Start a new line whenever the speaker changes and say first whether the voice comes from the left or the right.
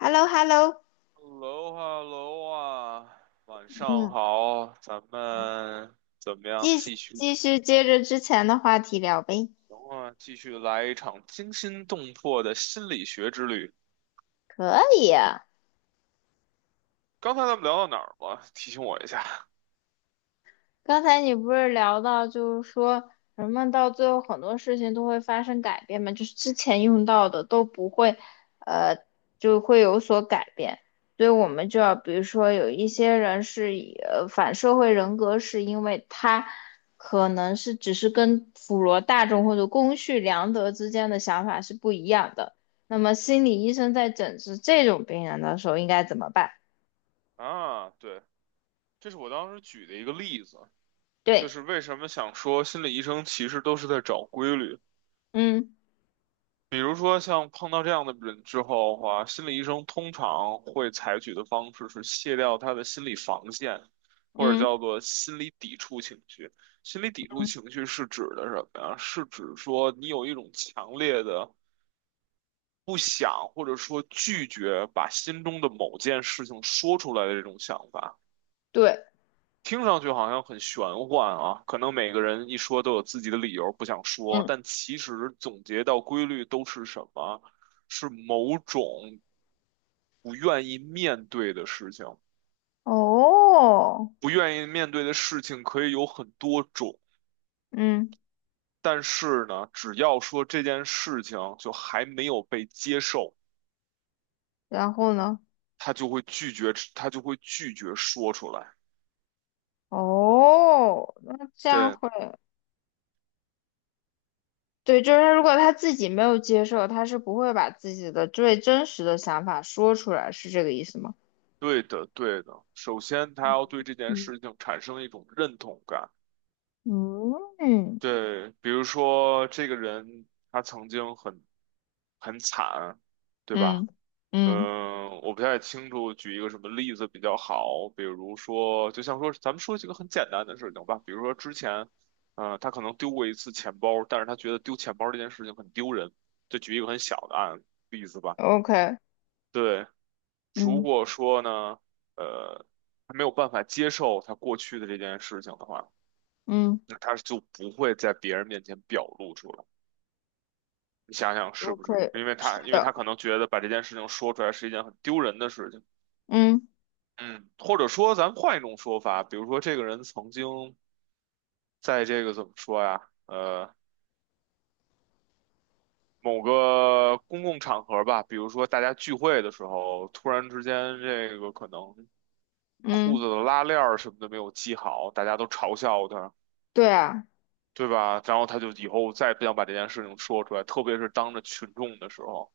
left: h e l l o h e l l o
right: h e l l o h e l l o 啊，晚上
left: 嗯，
right: 好，咱们怎么样？
left: 继
right: 继续，
left: 继续接着之前的话题聊呗。
right: 行啊，继续来一场惊心动魄的心理学之旅。刚才咱们聊到哪儿了？提醒我一下
left: 刚才你不是聊到，就是说人们到最后很多事情都会发生改变嘛，就是之前用到的都不会，呃，就会有所改变。所以我们就要，比如说有一些人是以反社会人格，是因为他可能是只是跟普罗大众或者公序良德之间的想法是不一样的。那么心理医生在诊治这种病人的时候应该怎么办？
right: 啊。对，这是我当时举的一个例子，就
left: 对，
right: 是为什么想说心理医生其实都是在找规律。
left: 嗯
right: 比如说像碰到这样的人之后的话，心理医生通常会采取的方式是卸掉他的心理防线，或者
left: 嗯，
right: 叫做心理抵触情绪。心理抵触情绪是指的什么呀？是指说你有一种强烈的不想或者说拒绝把心中的某件事情说出来的这种想法。
left: 对。
right: 听上去好像很玄幻啊，可能每个人一说都有自己的理由不想说，
left: 嗯。
right: 但其实总结到规律都是什么？是某种不愿意面对的事情。
left: 哦，
right: 不愿意面对的事情可以有很多种，
left: 嗯，
right: 但是呢，只要说这件事情就还没有被接受，
left: 然后呢？
right: 他就会拒绝，他就会拒绝说出来。
left: 哦，那这样
right: 对，
left: 会，对，就是如果他自己没有接受，他是不会把自己的最真实的想法说出来，是这个意思吗？
right: 对的，对的。首先，他要对这件
left: 嗯，
right: 事情产生一种认同感。
left: 嗯嗯
right: 对，比如说这个人他曾经很惨，对
left: 嗯
right: 吧？
left: 嗯
right: 嗯，我不太清楚，举一个什么例子比较好？比如说，就像说，咱们说几个很简单的事情吧。比如说之前，他可能丢过一次钱包，但是他觉得丢钱包这件事情很丢人。就举一个很小的例子吧。
left: o k
right: 对，如
left: 嗯
right: 果说呢，呃，他没有办法接受他过去的这件事情的话，
left: 嗯
right: 那他就不会在别人面前表露出来。你想想是不是？
left: ，OK，
right: 因为他，
left: 是
right: 因为他
left: 的，
right: 可能觉得把这件事情说出来是一件很丢人的事情。
left: 嗯
right: 嗯，或者说，咱们换一种说法，比如说，这个人曾经在这个怎么说呀？某个公共场合吧，比如说大家聚会的时候，突然之间，这个可能裤
left: 嗯，
right: 子的拉链儿什么的没有系好，大家都嘲笑他，
left: 对啊，
right: 对吧？然后他就以后再也不想把这件事情说出来，特别是当着群众的时候。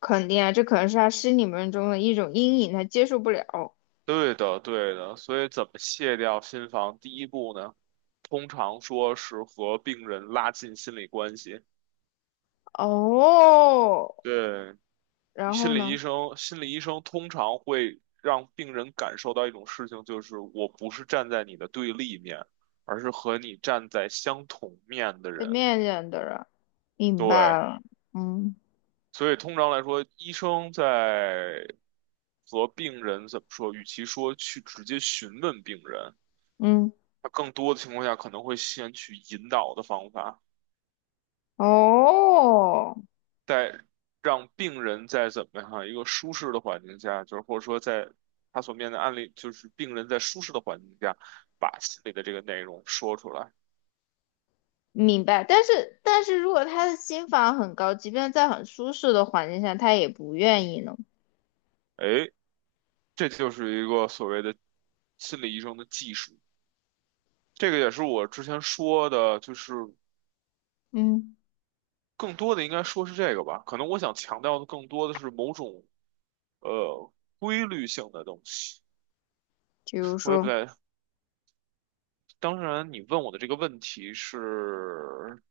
left: 肯定啊，这可能是他心里面中的一种阴影，他接受不了。
right: 对的，对的，所以怎么卸掉心防？第一步呢，通常说是和病人拉近心理关系。
left: 哦，
right: 对，
left: 然
right: 心
left: 后
right: 理医
left: 呢？
right: 生，心理医生通常会让病人感受到一种事情，就是我不是站在你的对立面，而是和你站在相同面的
left: 被
right: 人。
left: 面见的人。明白
right: 对，
left: 了，嗯
right: 所以通常来说，医生在和病人怎么说？与其说去直接询问病人。
left: 嗯，
right: 他更多的情况下可能会先去引导的方法，
left: 哦，
right: 再让病人在怎么样一个舒适的环境下，就是或者说在他所面对的案例，就是病人在舒适的环境下把心里的这个内容说出来。
left: 明白。但是，但是如果他的心房很高，即便在很舒适的环境下，他也不愿意呢。
right: 哎，这就是一个所谓的心理医生的技术。这个也是我之前说的，就是
left: 嗯，
right: 更多的应该说是这个吧。可能我想强调的更多的是某种呃规律性的东西。
left: 比如
right: 我也不
left: 说，
right: 太，当然，你问我的这个问题是，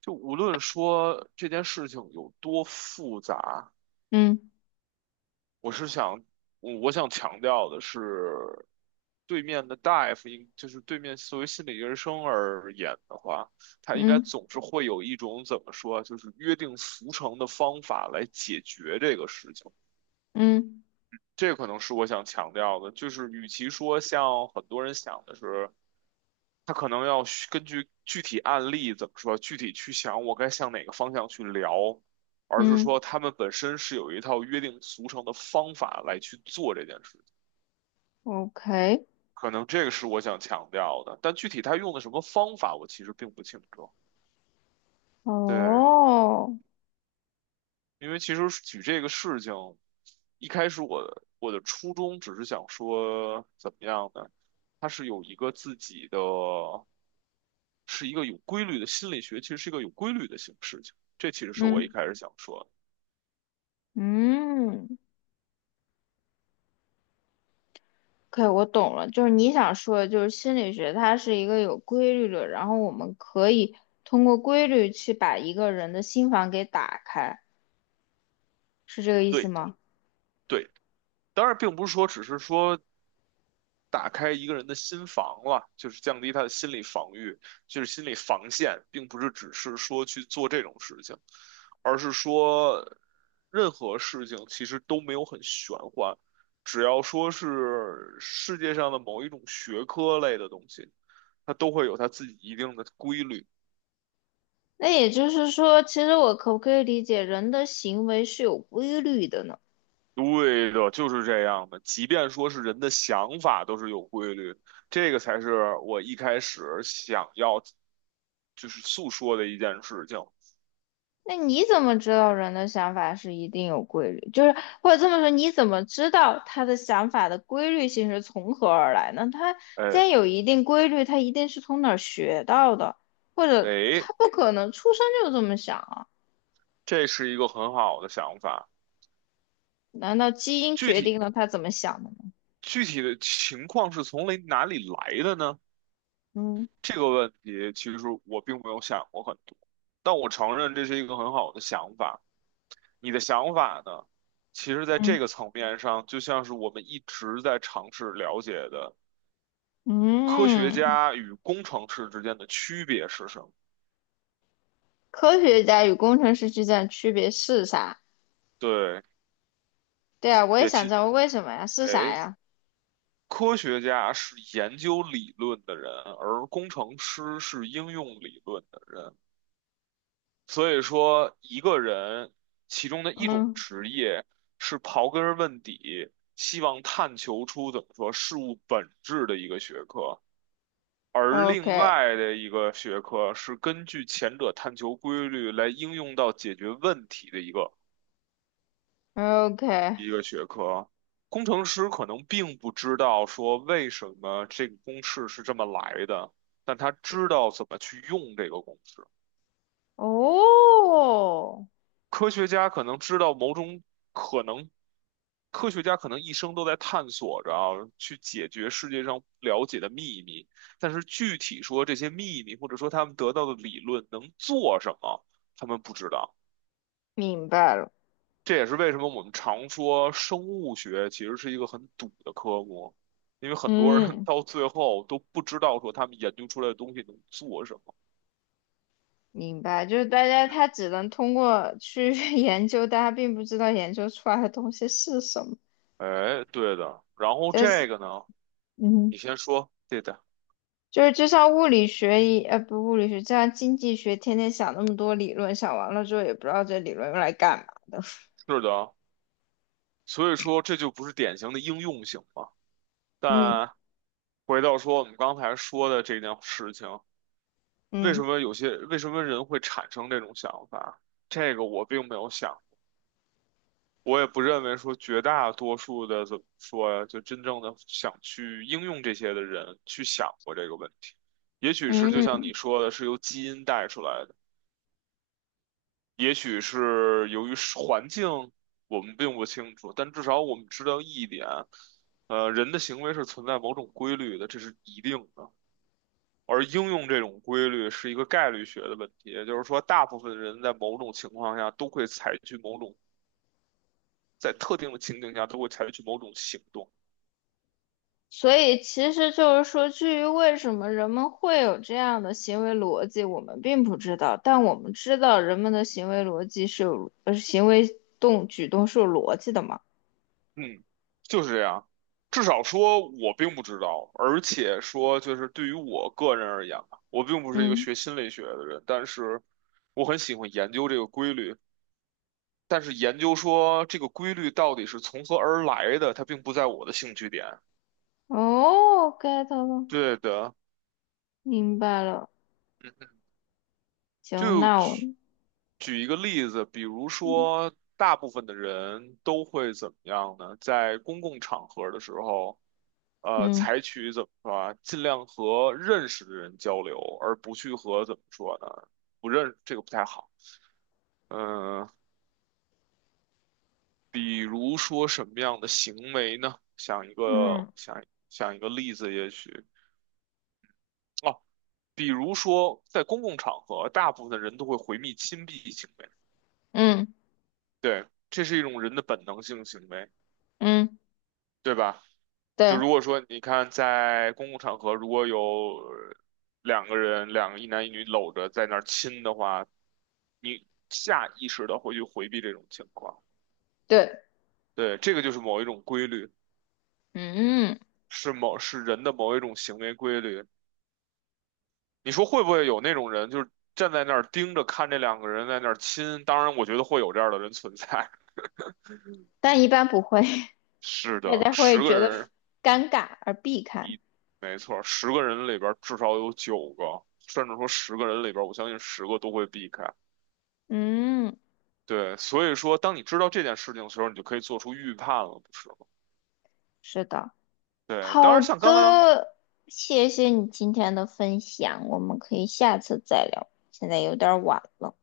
right: 就无论说这件事情有多复杂，
left: 嗯
right: 我是想，我想强调的是，对面的大夫应，就是对面作为心理医生而言的话，他应该
left: 嗯
right: 总是会有一种怎么说，就是约定俗成的方法来解决这个事情。
left: 嗯
right: 这可能是我想强调的，就是与其说像很多人想的是。他可能需根据具体案例怎么说，具体去想我该向哪个方向去聊，而是
left: 嗯
right: 说他们本身是有一套约定俗成的方法来去做这件事情。
left: ，OK，
right: 可能这个是我想强调的，但具体他用的什么方法，我其实并不清楚。对，
left: 哦，
right: 因为其实举这个事情，一开始我的初衷只是想说，怎么样呢？它是有一个自己的。是一个有规律的心理学，其实是一个有规律的形事情。这其实是我一
left: 嗯
right: 开始想说的，
left: 嗯，OK，我懂了。就是你想说的，就是心理学它是一个有规律的，然后我们可以通过规律去把一个人的心房给打开，是这个意思
right: 对的，
left: 吗？
right: 对的。当然，并不是说只是说打开一个人的心房了，就是降低他的心理防御，就是心理防线，并不是只是说去做这种事情，而是说任何事情其实都没有很玄幻，只要说是世界上的某一种学科类的东西，它都会有它自己一定的规律。
left: 那也就是说，其实我可不可以理解人的行为是有规律的呢？
right: 对的，就是这样的。即便说是人的想法都是有规律，这个才是我一开始想要就是诉说的一件事情。
left: 那你怎么知道人的想法是一定有规律？就是或者这么说，你怎么知道他的想法的规律性是从何而来呢？他既
right: 哎
left: 然有一定规律，他一定是从哪儿学到的，或者
right: 哎，
left: 他不可能出生就这么想啊？
right: 这是一个很好的想法。
left: 难道基因
right: 具
left: 决
right: 体
left: 定了他怎么想的吗？
right: 具体的情况是从哪里来的呢？
left: 嗯
right: 这个问题其实我并没有想过很多，但我承认这是一个很好的想法。你的想法呢？其实，在这
left: 嗯，
right: 个层面上，就像是我们一直在尝试了解的。科学
left: 嗯，
right: 家与工程师之间的区别是什么？
left: 科学家与工程师之间的区别是啥？
right: 对，
left: 对啊，我也
right: 也
left: 想知
right: 其，
left: 道为什么呀？是啥
right: 哎，
left: 呀？
right: 科学家是研究理论的人，而工程师是应用理论的人。所以说，一个人其中的一种
left: 嗯
right: 职业是刨根问底，希望探求出怎么说事物本质的一个学科。而
left: ，OK
right: 另外的一个学科是根据前者探求规律来应用到解决问题的一个。
left: OK，
right: 工程师可能并不知道说为什么这个公式是这么来的，但他知道怎么去用这个公式。
left: 哦，
right: 科学家可能知道某种。可能，科学家可能一生都在探索着啊，去解决世界上不了解的秘密。但是具体说这些秘密，或者说他们得到的理论能做什么，他们不知道。
left: 明白了，
right: 这也是为什么我们常说生物学其实是一个很赌的科目，因为很多人
left: 嗯，
right: 到最后都不知道说他们研究出来的东西能做什么。
left: 明白，就是大家他只能通过去 研究，但他并不知道研究出来的东西是什么，
right: 哎，对的。然后
left: 就是
right: 这个呢，
left: 嗯，
right: 你先说，对的，
left: 就是就像物理学不物理学，就像经济学，天天想那么多理论，想完了之后也不知道这理论用来干嘛的，
right: 是的。所以说这就不是典型的应用型嘛。
left: 嗯
right: 但回到说我们刚才说的这件事情，为什
left: 嗯
right: 么人会产生这种想法？这个我并没有想。我也不认为说绝大多数的怎么说呀，就真正的想去应用这些的人去想过这个问题。也许是
left: 嗯。
right: 就像你
left: 嗯
right: 说的，是由基因带出来的，也许是由于是环境，我们并不清楚，但至少我们知道一点，人的行为是存在某种规律的，这是一定的。而应用这种规律是一个概率学的问题，也就是说，大部分人在某种情况下都会采取某种，在特定的情景下都会采取某种行动。
left: 所以其实就是说，至于为什么人们会有这样的行为逻辑，我们并不知道，但我们知道人们的行为逻辑是有，行为举动是有逻辑的嘛。
right: 嗯，就是这样。至少说，我并不知道，而且说，就是对于我个人而言吧，我并不是一个
left: 嗯，
right: 学心理学的人，但是我很喜欢研究这个规律。但是研究说这个规律到底是从何而来的，它并不在我的兴趣点。
left: 哦，get 了，
right: 对的，
left: 明白了。
right: 嗯
left: 行，
right: 就
left: 那我，
right: 举举一个例子，比如
left: 嗯
right: 说，大部分的人都会怎么样呢？在公共场合的时候，
left: 嗯
right: 采取怎么说啊，尽量和认识的人交流，而不去和怎么说呢，不认，这个不太好。嗯、比如说什么样的行为呢？
left: 嗯，
right: 想想一个例子，也许哦，比如说在公共场合，大部分的人都会回避亲密行为。
left: 嗯
right: 对，这是一种人的本能性行为，
left: 嗯，
right: 对吧？就如
left: 对
right: 果说你看在公共场合，如果有两个人，两个一男一女搂着在那儿亲的话，你下意识的会去回避这种情况。
left: 对，
right: 对，这个就是某一种规律，
left: 嗯，
right: 是人的某一种行为规律。你说会不会有那种人，就是站在那儿盯着看这两个人在那儿亲？当然，我觉得会有这样的人存在。
left: 但一般不会，
right: 是
left: 大
right: 的，
left: 家
right: 十
left: 会
right: 个
left: 觉得
right: 人。
left: 尴尬而避开。
right: 没错，十个人里边儿至少有9个，甚至说十个人里边儿我相信十个都会避开。
left: 嗯，
right: 对，所以说，当你知道这件事情的时候，你就可以做出预判了，不是吗？
left: 是的。
right: 对，当
left: 好
right: 然像刚刚。
left: 的，谢谢你今天的分享，我们可以下次再聊，现在有点晚了。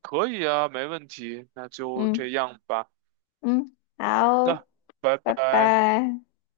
right: 可以啊，没问题，那就
left: 嗯
right: 这样吧。
left: 嗯，
right: 好
left: 好，
right: 的，拜
left: 拜
right: 拜。
left: 拜。